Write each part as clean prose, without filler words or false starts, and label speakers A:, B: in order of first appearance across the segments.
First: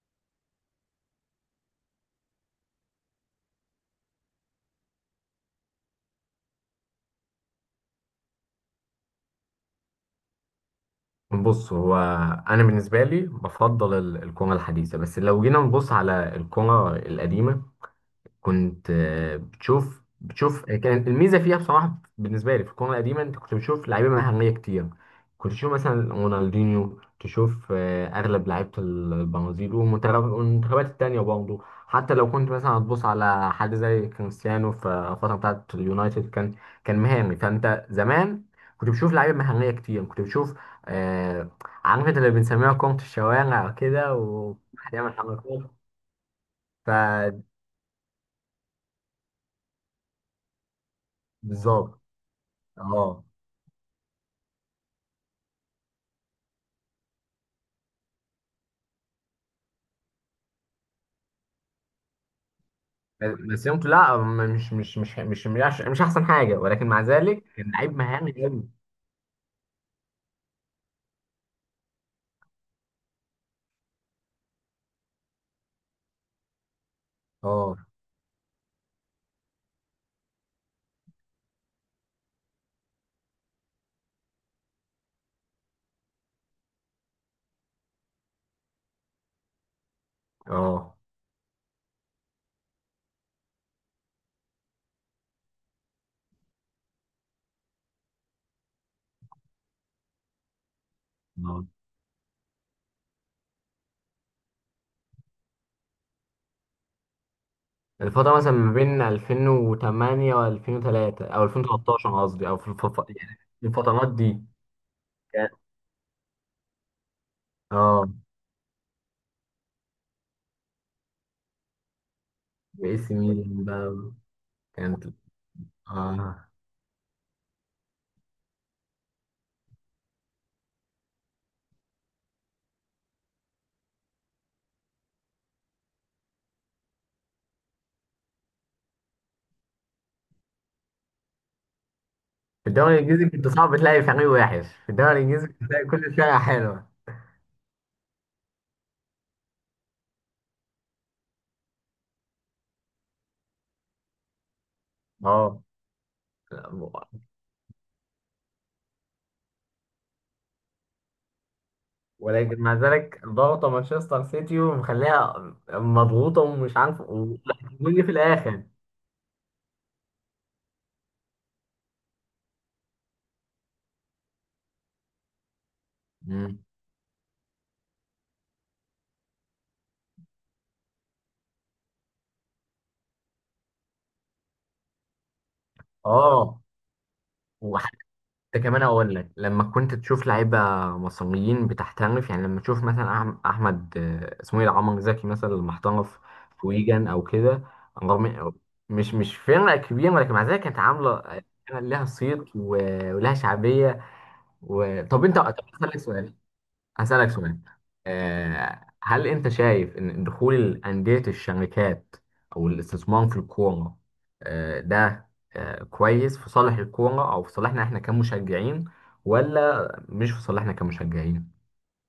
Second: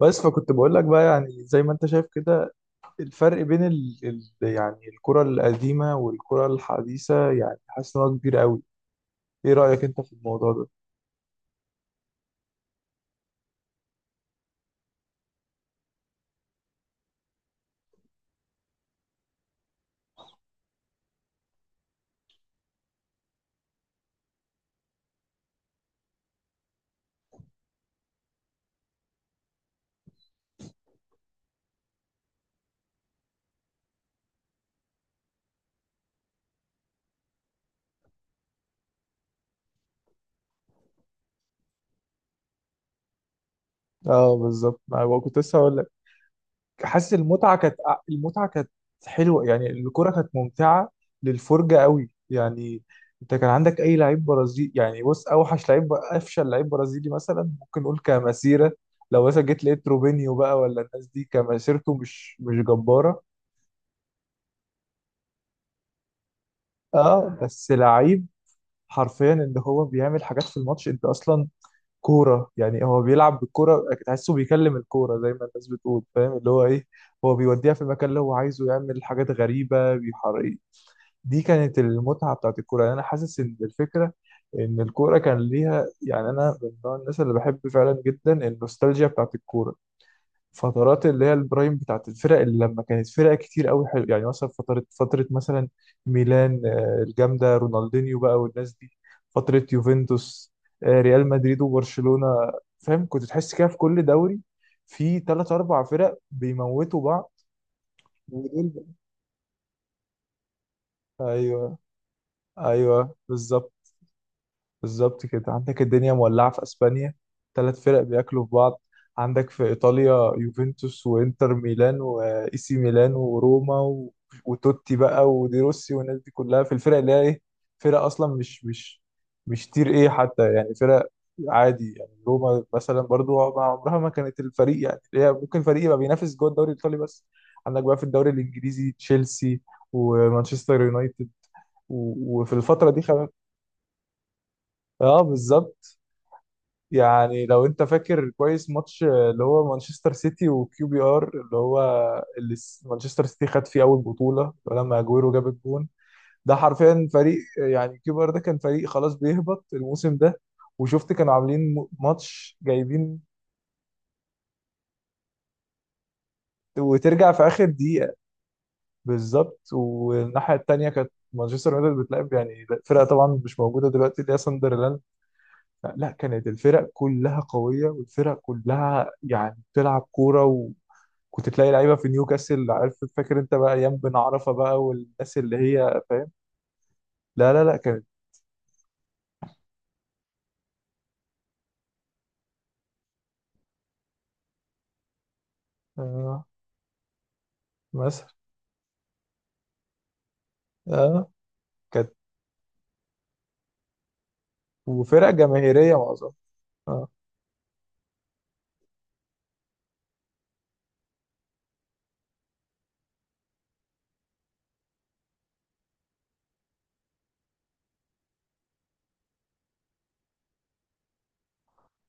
A: بس فكنت بقول لك بقى يعني زي ما انت شايف كده. الفرق بين يعني الكرة القديمة والكرة الحديثة، يعني حاسس ان هو كبير قوي. ايه رأيك انت في الموضوع ده؟
B: بص، هو... انا بالنسبه لي بفضل القومه الحديثه، بس لو جينا نبص على القومه القديمه، كنت بتشوف كان الميزه فيها، بصراحه، بالنسبه لي في الكوره القديمه، انت كنت بتشوف لعيبه مهاريه كتير. كنت تشوف مثلا رونالدينيو، تشوف اغلب لعيبه البرازيل، والمنتخبات التانيه برضه. حتى لو كنت مثلا هتبص على حد زي كريستيانو في الفتره بتاعت اليونايتد، كان مهاري. فانت زمان كنت بتشوف لعيبه مهاريه كتير، كنت بتشوف. آه عارف انت اللي بنسميها كرة الشوارع كده،
A: اه بالظبط،
B: وواحد
A: ما
B: يعمل
A: هو كنت لسه
B: حركات.
A: هقول لك. حاسس المتعة كانت، المتعة كانت حلوة، يعني الكرة كانت ممتعة للفرجة
B: فبالظبط.
A: قوي يعني.
B: اه.
A: انت كان عندك اي لعيب برازيلي، يعني بص اوحش لعيب، افشل لعيب برازيلي مثلا ممكن نقول كمسيرة، لو مثلا جيت لقيت روبينيو بقى ولا الناس دي كمسيرته مش جبارة.
B: بس يمكن لا، مش احسن حاجه، ولكن مع
A: اه
B: ذلك
A: بس
B: كان لعيب
A: لعيب
B: مهاري قوي.
A: حرفيا ان هو بيعمل حاجات في الماتش، انت اصلا كوره، يعني هو بيلعب بالكوره تحسه بيكلم الكوره زي ما الناس بتقول، فاهم اللي هو ايه، هو بيوديها
B: اه.
A: في المكان اللي هو عايزه، يعمل حاجات غريبه بيحرق. دي كانت المتعه بتاعت الكوره، يعني انا حاسس ان الفكره ان الكوره كان ليها، يعني انا من نوع الناس اللي بحب فعلا جدا النوستالجيا بتاعت الكوره،
B: اه.
A: فترات اللي هي البرايم بتاعت الفرق اللي لما كانت فرق كتير قوي حلو، يعني مثلا فترة مثلا ميلان الجامدة رونالدينيو بقى والناس دي، فترة يوفنتوس، ريال مدريد
B: آه.
A: وبرشلونة. فاهم كنت تحس كده في كل دوري في ثلاث أربع فرق بيموتوا بعض.
B: الفتره مثلا
A: ودول
B: ما بين
A: بقى-
B: 2008 و2003، او
A: ايوه،
B: 2013 قصدي، او في الف...
A: ايوه
B: يعني في
A: بالظبط.
B: الفترات دي.
A: بالظبط كده،
B: كان-
A: عندك الدنيا مولعة في اسبانيا، ثلاث فرق
B: اه.
A: بياكلوا في بعض، عندك في ايطاليا يوفنتوس وانتر ميلان واي سي
B: باي
A: ميلان
B: سي ميلان
A: وروما
B: بقى.
A: و... وتوتي
B: كانت.
A: بقى ودي روسي والناس دي
B: اه.
A: كلها في الفرق اللي هي ايه، فرق اصلا مش تير ايه حتى، يعني فرق عادي، يعني روما مثلا برضو عمرها ما كانت الفريق، يعني هي ممكن فريق يبقى بينافس جوه الدوري الايطالي بس. عندك بقى في الدوري الانجليزي تشيلسي ومانشستر يونايتد و... وفي
B: في
A: الفترة
B: الدوري
A: دي
B: الانجليزي كنت صعب تلاقي فريق وحش. في الدوري
A: اه
B: الانجليزي كنت تلاقي
A: بالظبط.
B: كل فرقه حلوه.
A: يعني لو انت فاكر كويس ماتش اللي هو مانشستر سيتي وكيو بي ار، اللي هو مانشستر سيتي خد فيه اول بطولة لما اجويرو جاب الجون. ده حرفيا
B: اه.
A: فريق، يعني كيو بي ار ده كان فريق خلاص بيهبط الموسم ده، وشفت كانوا عاملين ماتش
B: ولكن مع
A: جايبين،
B: ذلك ضغطة مانشستر سيتي، ومخليها مضغوطة ومش عارف،
A: وترجع في اخر
B: وهتجيلي في
A: دقيقة.
B: الآخر.
A: بالظبط، والناحية التانية كانت مانشستر يونايتد بتلعب يعني فرقة طبعا مش موجودة دلوقتي اللي هي ساندرلاند. لا، كانت
B: مم.
A: الفرق كلها قوية والفرق كلها يعني بتلعب كورة. كنت تلاقي لعيبه في نيوكاسل، عارف، فاكر انت بقى ايام بن عرفه بقى والناس اللي هي فاهم.
B: اه.
A: لا لا لا
B: وحتى
A: كانت
B: كمان اقول لك، لما كنت تشوف لعيبه مصريين بتحترف، يعني لما تشوف مثلا احمد، اسمه ايه ده؟ عمر زكي مثلا لما احترف
A: آه
B: في ويجن او كده.
A: مثلا
B: رغم مش فرقه كبيره، ولكن مع ذلك كانت عامله،
A: آه
B: كان لها
A: كانت،
B: صيت ولها شعبيه و... طب
A: وفرق
B: انت طب
A: جماهيريه
B: اسالك
A: معظمها
B: سؤال
A: آه.
B: هسألك سؤال. هل أنت شايف إن دخول أندية الشركات أو الاستثمار في الكورة، آه، ده آه، كويس في صالح الكورة أو في صالحنا إحنا كمشجعين، ولا مش في صالحنا كمشجعين؟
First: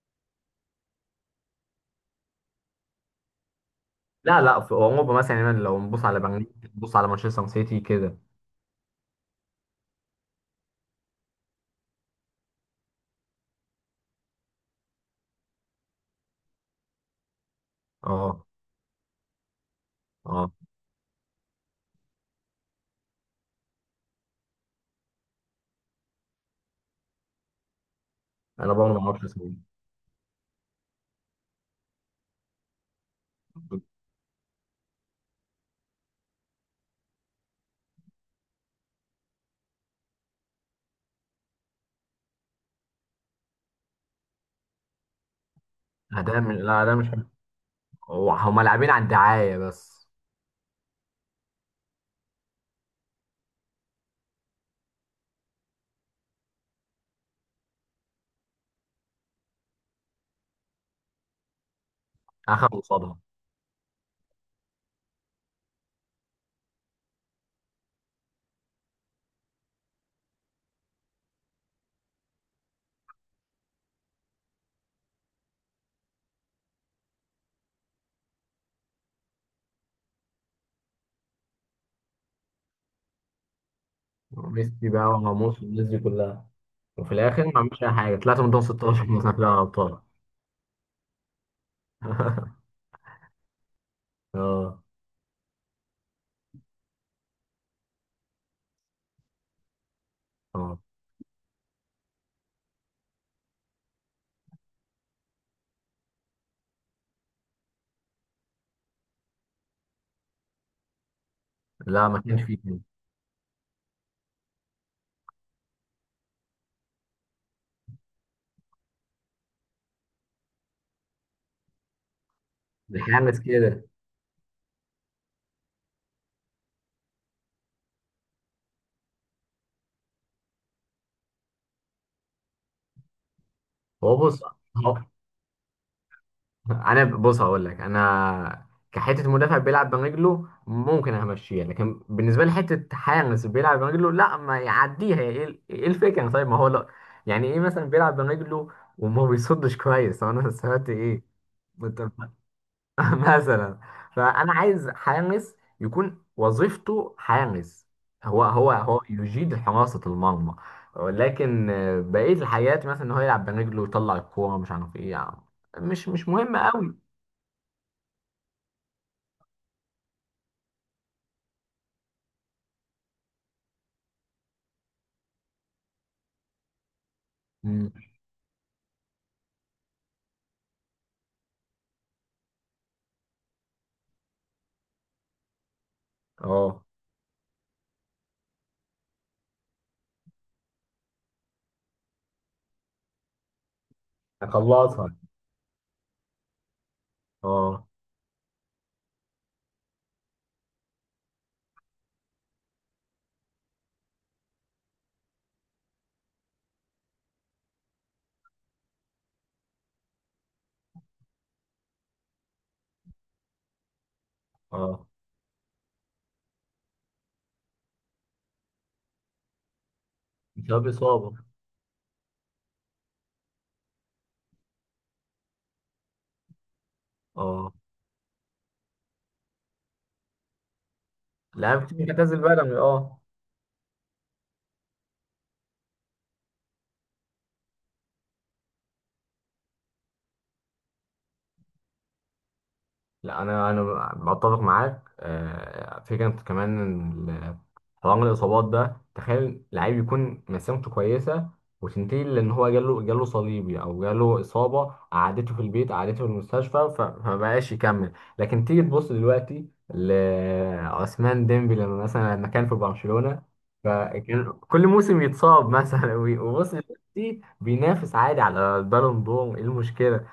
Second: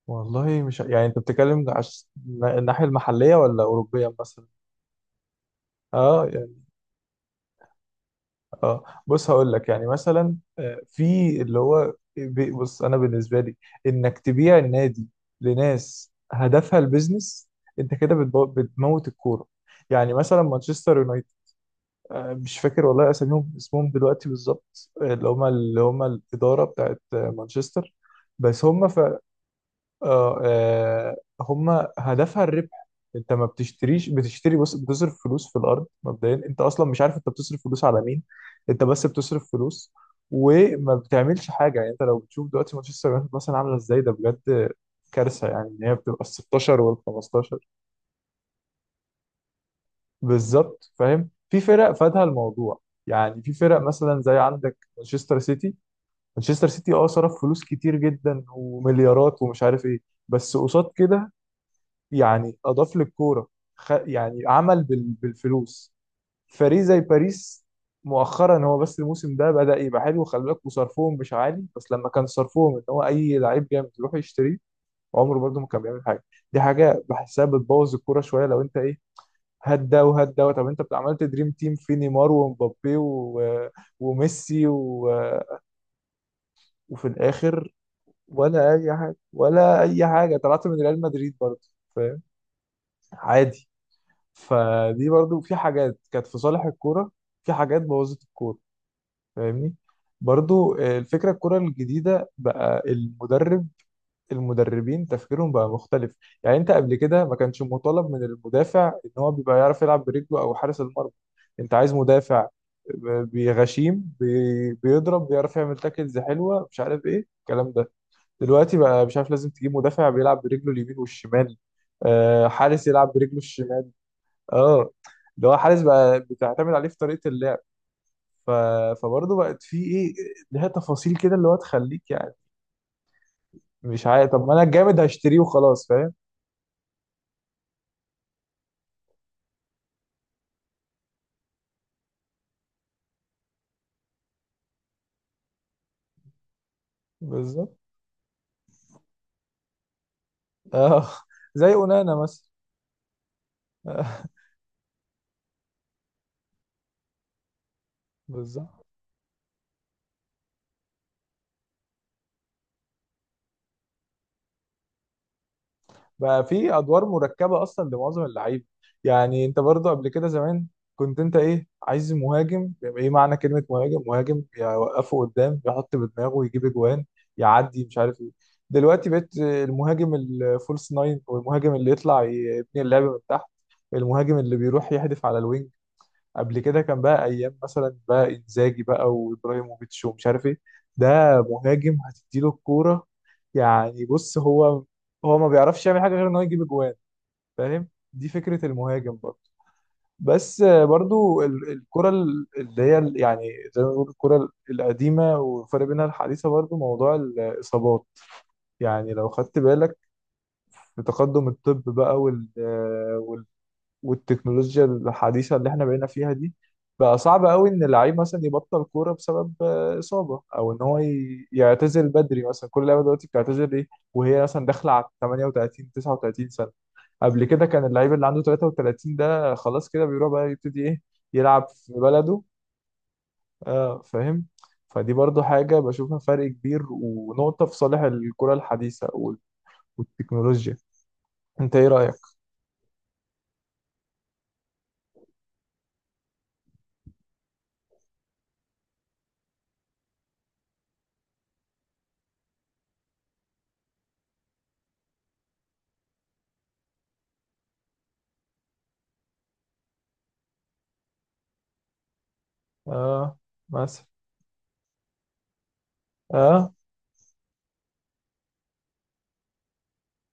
A: والله مش يعني، انت بتتكلم الناحيه المحليه ولا اوروبيه
B: لا،
A: مثلا؟
B: لا، في أوروبا مثلا. يعني لو نبص على
A: اه
B: برلين،
A: يعني،
B: نبص على مانشستر سيتي كده.
A: اه بص هقول لك، يعني مثلا في بص انا بالنسبه لي انك تبيع النادي لناس هدفها البيزنس، انت كده
B: أه.
A: بتموت الكوره. يعني مثلا
B: أه.
A: مانشستر، مش فاكر والله اساميهم، اسمهم دلوقتي بالظبط، اللي هم الاداره بتاعت مانشستر، بس
B: أنا
A: هم ف
B: برضه ما أعرفش اسمه.
A: آه، آه، هم هدفها الربح. انت ما بتشتريش، بتشتري بص، بتصرف فلوس في الارض، مبدئيا انت اصلا مش عارف انت بتصرف فلوس على مين، انت بس بتصرف فلوس وما بتعملش حاجه، يعني انت لو بتشوف دلوقتي مانشستر يونايتد مثلا عامله ازاي، ده بجد كارثه، يعني ان هي بتبقى ال 16
B: لا ده
A: وال
B: مش حلو.
A: 15.
B: هما لاعبين على الدعاية بس.
A: بالظبط فاهم، في فرق فادها الموضوع، يعني في فرق مثلا زي عندك مانشستر سيتي، مانشستر سيتي اه صرف فلوس كتير جدا ومليارات ومش عارف ايه، بس قصاد كده يعني
B: أخدوا
A: اضاف
B: قصادها.
A: للكوره، يعني عمل بالفلوس فريق زي باريس. مؤخرا هو بس الموسم ده بدأ يبقى حلو، خلي بالك، وصرفهم مش عالي، بس لما كان صرفهم ان هو اي لعيب جامد يروح يشتريه عمره برده ما كان بيعمل حاجه. دي حاجه بحسها بتبوظ الكوره شويه، لو انت ايه، هات ده وهات ده، طب انت عملت دريم تيم في نيمار ومبابي و... وميسي
B: ميسي بقى
A: و...
B: وراموس والناس دي كلها،
A: وفي
B: وفي الاخر ما
A: الاخر
B: عملش اي حاجه، طلعت من دور
A: ولا اي
B: 16
A: حاجه،
B: مثلا في دوري
A: ولا
B: الابطال.
A: اي حاجه طلعت من ريال مدريد برضه، فاهم، عادي.
B: اه.
A: فدي برضه في حاجات كانت في صالح الكوره، في حاجات بوظت الكوره، فاهمني. برضه
B: اه.
A: الفكره، الكوره الجديده بقى، المدرب، المدربين تفكيرهم بقى مختلف، يعني انت قبل كده ما كانش مطالب من المدافع ان هو بيبقى يعرف يلعب برجله او حارس المرمى، انت عايز
B: لا ما كانش
A: مدافع
B: فيه كده.
A: بيضرب بيعرف يعمل تاكلز حلوه مش عارف ايه الكلام ده، دلوقتي بقى مش عارف لازم تجيب مدافع بيلعب برجله اليمين والشمال، حارس يلعب برجله
B: بيحنس كده.
A: الشمال. اه، اللي هو حارس بقى بتعتمد عليه في طريقه اللعب، ف... فبرضه بقت في ايه، لها تفاصيل كده اللي هو تخليك يعني مش
B: هو...
A: عارف،
B: بص،
A: طب ما انا
B: هو...
A: الجامد هشتريه وخلاص، فاهم،
B: انا... بص هقول لك، انا كحته مدافع بيلعب برجله ممكن همشيها، لكن بالنسبه لي حته حارس بيلعب برجله، لا ما يعديها. إيه الفكره؟ طيب ما هو لا. يعني ايه
A: بالظبط.
B: مثلا بيلعب برجله وما بيصدش كويس؟ طب انا سمعت
A: اه
B: ايه؟
A: زي
B: انت
A: اونانا مثلا
B: مثلا. فانا عايز حارس يكون وظيفته حارس. هو هو
A: بالظبط.
B: هو يجيد حراسة المرمى. ولكن بقية الحاجات، مثلا ان هو يلعب برجله ويطلع الكورة مش عارف ايه، يعني مش
A: بقى
B: مهم
A: في
B: قوي.
A: ادوار مركبه اصلا لمعظم اللعيبه، يعني انت برضو قبل كده زمان كنت انت ايه عايز مهاجم، يبقى ايه معنى كلمه مهاجم؟ مهاجم يوقفه قدام يحط بدماغه ويجيب اجوان يعدي
B: مم.
A: مش عارف ايه، دلوقتي بقيت المهاجم الفولس ناين، والمهاجم اللي يطلع يبني اللعب من تحت، المهاجم اللي بيروح يحدف على الوينج. قبل كده
B: اه.
A: كان بقى ايام مثلا بقى انزاجي بقى وابراهيموفيتش ومش عارف ايه، ده مهاجم هتديله الكوره، يعني بص هو،
B: هخلصها.
A: هو ما بيعرفش يعمل حاجه غير ان هو يجيب اجوان، فاهم،
B: اه.
A: دي فكره المهاجم برضه. بس برضه الكره يعني زي ما بنقول الكره القديمه والفرق بينها الحديثه، برضه موضوع الاصابات، يعني لو خدت بالك في تقدم الطب بقى وال والتكنولوجيا
B: اه.
A: الحديثة اللي احنا بقينا فيها دي، بقى صعب قوي ان اللعيب مثلا يبطل كورة بسبب إصابة، او ان
B: بسبب
A: هو
B: إصابة.
A: يعتزل بدري، مثلا كل لعيبة دلوقتي بتعتزل ايه، وهي مثلا داخلة على 38 39 سنة. قبل كده
B: اه،
A: كان اللعيب اللي عنده 33 ده خلاص كده بيروح بقى يبتدي ايه، يلعب
B: لا
A: في بلده،
B: بتعتزل بدني. اه.
A: اه فاهم. فدي برضو حاجة بشوفها فرق كبير ونقطة في صالح الكرة الحديثة والتكنولوجيا، انت ايه رأيك؟
B: لا، انا بتفق معاك. فكره كمان إن حوار الاصابات ده. تخيل لعيب يكون مسيرته كويسه وتنتهي لان هو جاله صليبي، او جاله اصابه قعدته في البيت، قعدته في المستشفى، فما بقاش يكمل. لكن تيجي تبص دلوقتي لعثمان ديمبي، لما كان في
A: اه
B: برشلونه،
A: مثلا،
B: فكان كل موسم يتصاب مثلا. وبص
A: اه
B: دلوقتي بينافس عادي على البالون دور. ايه المشكله؟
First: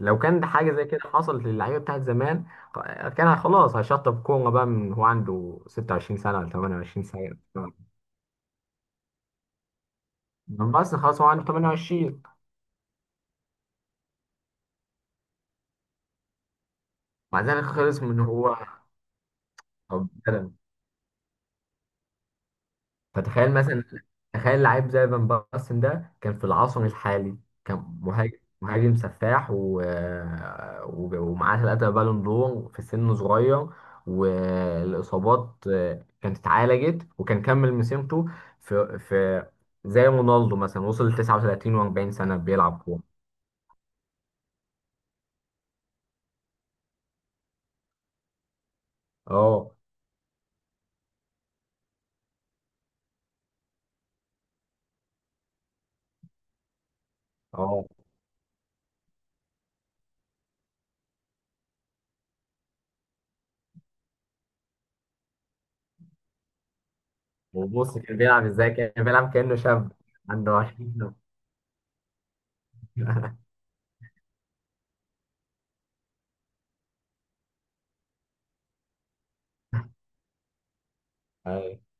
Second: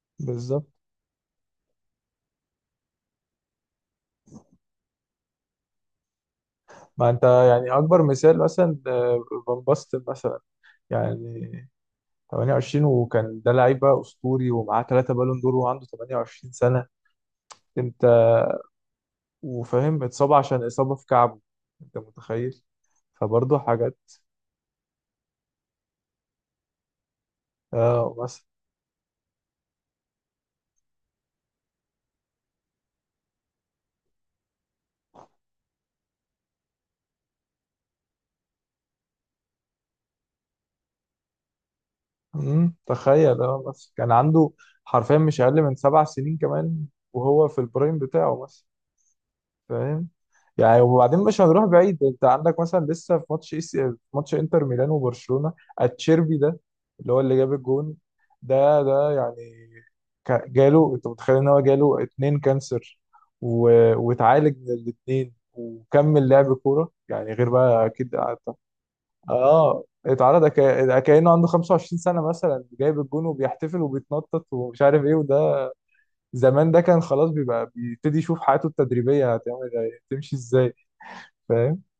B: لو كان ده
A: بالظبط،
B: حاجه زي كده حصلت للعيبه بتاعت زمان، كان خلاص هيشطب كوره بقى، من هو عنده 26 سنه ولا 28
A: ما انت
B: سنه.
A: يعني اكبر مثال مثلا فان باستن مثلا،
B: من بس خلاص هو عنده
A: يعني
B: 28.
A: 28، وكان ده لعيبه اسطوري ومعاه ثلاثه بالون دور وعنده 28 سنه،
B: مع ذلك خلص
A: انت
B: من هو
A: وفاهم
B: أو
A: اتصاب
B: بدأ.
A: عشان اصابه في كعبه، انت متخيل؟
B: فتخيل
A: فبرضه
B: مثلا،
A: حاجات،
B: تخيل لعيب زي فان باستن ده كان في العصر الحالي، كان
A: اه
B: مهاجم
A: مثلا.
B: مهاجم سفاح، ومعاه ثلاثة بالون دور في سن صغير. والإصابات كانت اتعالجت وكان كمل مسيرته. في زي رونالدو مثلا، وصل ل 39 و40 سنة
A: مم،
B: بيلعب كورة.
A: تخيل اه مثلا كان عنده حرفيا مش اقل من 7 سنين كمان وهو في البرايم بتاعه مثلا،
B: اه.
A: فاهم. يعني وبعدين مش هنروح بعيد، انت عندك مثلا لسه في ماتش في ماتش انتر ميلان وبرشلونة، اتشيربي ده اللي هو اللي جاب
B: اه.
A: الجون، ده ده يعني جاله، انت متخيل ان هو جاله اتنين كانسر و... واتعالج من الاتنين وكمل لعب كورة، يعني غير بقى
B: وبص
A: اكيد
B: كان بيلعب ازاي؟ كان بيلعب كأنه
A: اه.
B: شاب
A: اتعرض
B: عنده 20
A: كأنه عنده 25 سنة مثلا، جايب الجون
B: سنة.
A: وبيحتفل وبيتنطط ومش عارف ايه، وده زمان ده كان خلاص بيبقى بيبتدي يشوف حياته التدريبية هتعمل إيه، هتمشي ازاي، فاهم.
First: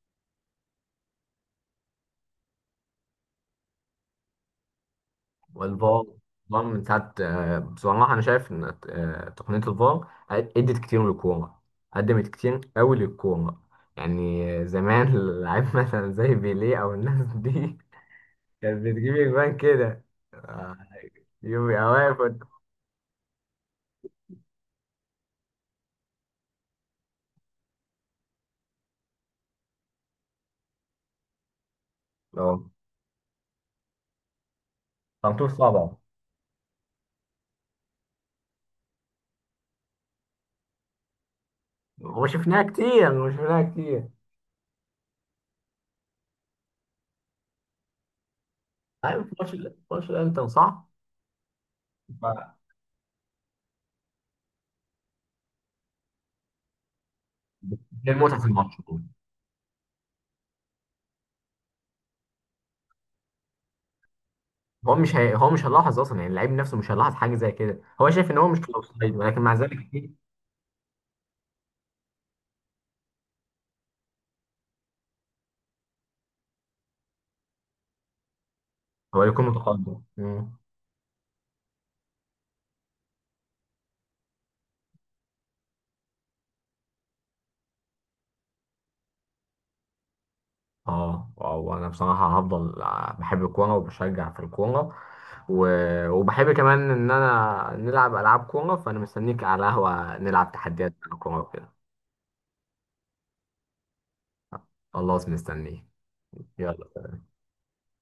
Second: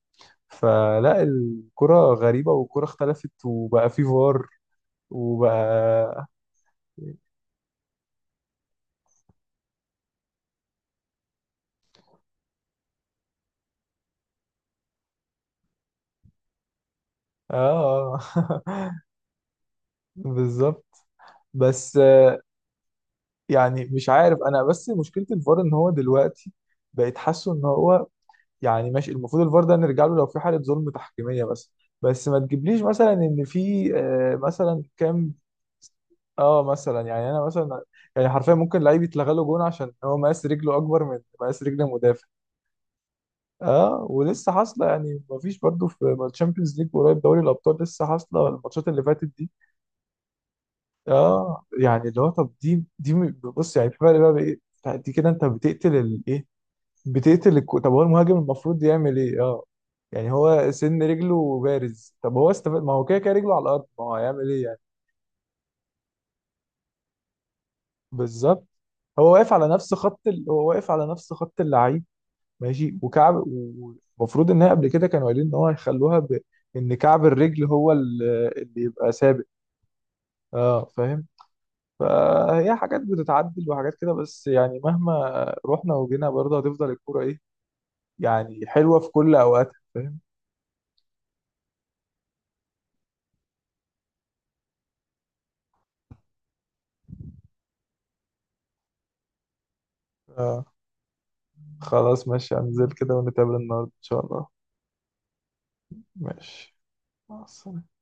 A: فلا، الكرة غريبة والكرة اختلفت، وبقى في فار،
B: والفار
A: وبقى
B: الفار من ساعة، بصراحة أنا شايف إن تقنية الفار أدت كتير للكورة، قدمت كتير أوي للكورة. يعني زمان اللعيب مثلا زي بيليه أو الناس دي
A: اه
B: كانت بتجيب أجوان كده، آه،
A: بالظبط.
B: يوم يبقى
A: بس
B: واقف قد-
A: يعني مش عارف انا، بس مشكلة الفار ان هو دلوقتي بقيت حاسه ان هو، يعني ماشي، المفروض الفار ده نرجع له لو في حالة ظلم تحكيمية بس، بس ما
B: اه،
A: تجيبليش مثلا ان في مثلا كام،
B: خمسة صعبة.
A: اه مثلا يعني انا مثلا، يعني حرفيا ممكن لعيب يتلغى له جون عشان هو مقاس رجله اكبر من مقاس رجل المدافع،
B: وشفناها كتير، وشفناها
A: اه،
B: كتير.
A: ولسه حاصله، يعني مفيش برضو في الشامبيونز ليج قريب، دوري الابطال لسه حاصله الماتشات اللي
B: عارف
A: فاتت دي،
B: ماتش ماتش الأنتر، صح؟
A: اه يعني. اللي هو طب
B: ف-
A: بص، يعني في فرق بقى بايه، دي كده انت بتقتل الايه، طب هو
B: دي
A: المهاجم
B: المتعة في الماتش.
A: المفروض يعمل ايه، اه يعني هو سن رجله بارز، طب هو استفاد، ما هو كده كده رجله على الارض، ما هو هيعمل ايه يعني.
B: هو مش هيلاحظ أصلا، يعني اللعيب نفسه مش هيلاحظ حاجة زي كده. هو شايف إن هو مش
A: بالظبط،
B: في الأوفسايد،
A: هو
B: ولكن
A: واقف
B: مع
A: على
B: ذلك
A: نفس هو واقف على نفس خط اللعيب، ماشي وكعب، ومفروض ان هي قبل كده كانوا قايلين ان هو هيخلوها ب...، ان كعب الرجل هو اللي يبقى
B: هو
A: ثابت،
B: يكون متقدم. مم.
A: اه فاهم. فهي حاجات بتتعدل وحاجات كده، بس يعني مهما رحنا وجينا برضه هتفضل الكوره ايه، يعني حلوه في كل اوقاتها، فاهم.
B: اه. اه. وانا بصراحه هفضل بحب الكوره، وبشجع في الكوره و... وبحب كمان ان انا نلعب العاب كوره. فانا مستنيك على قهوه نلعب
A: آه.
B: تحديات كوره وكده.
A: خلاص ماشي، هنزل كده ونتقابل النهارده ان شاء الله،
B: خلاص مستنيك.
A: ماشي،
B: يلا.
A: مع السلامه.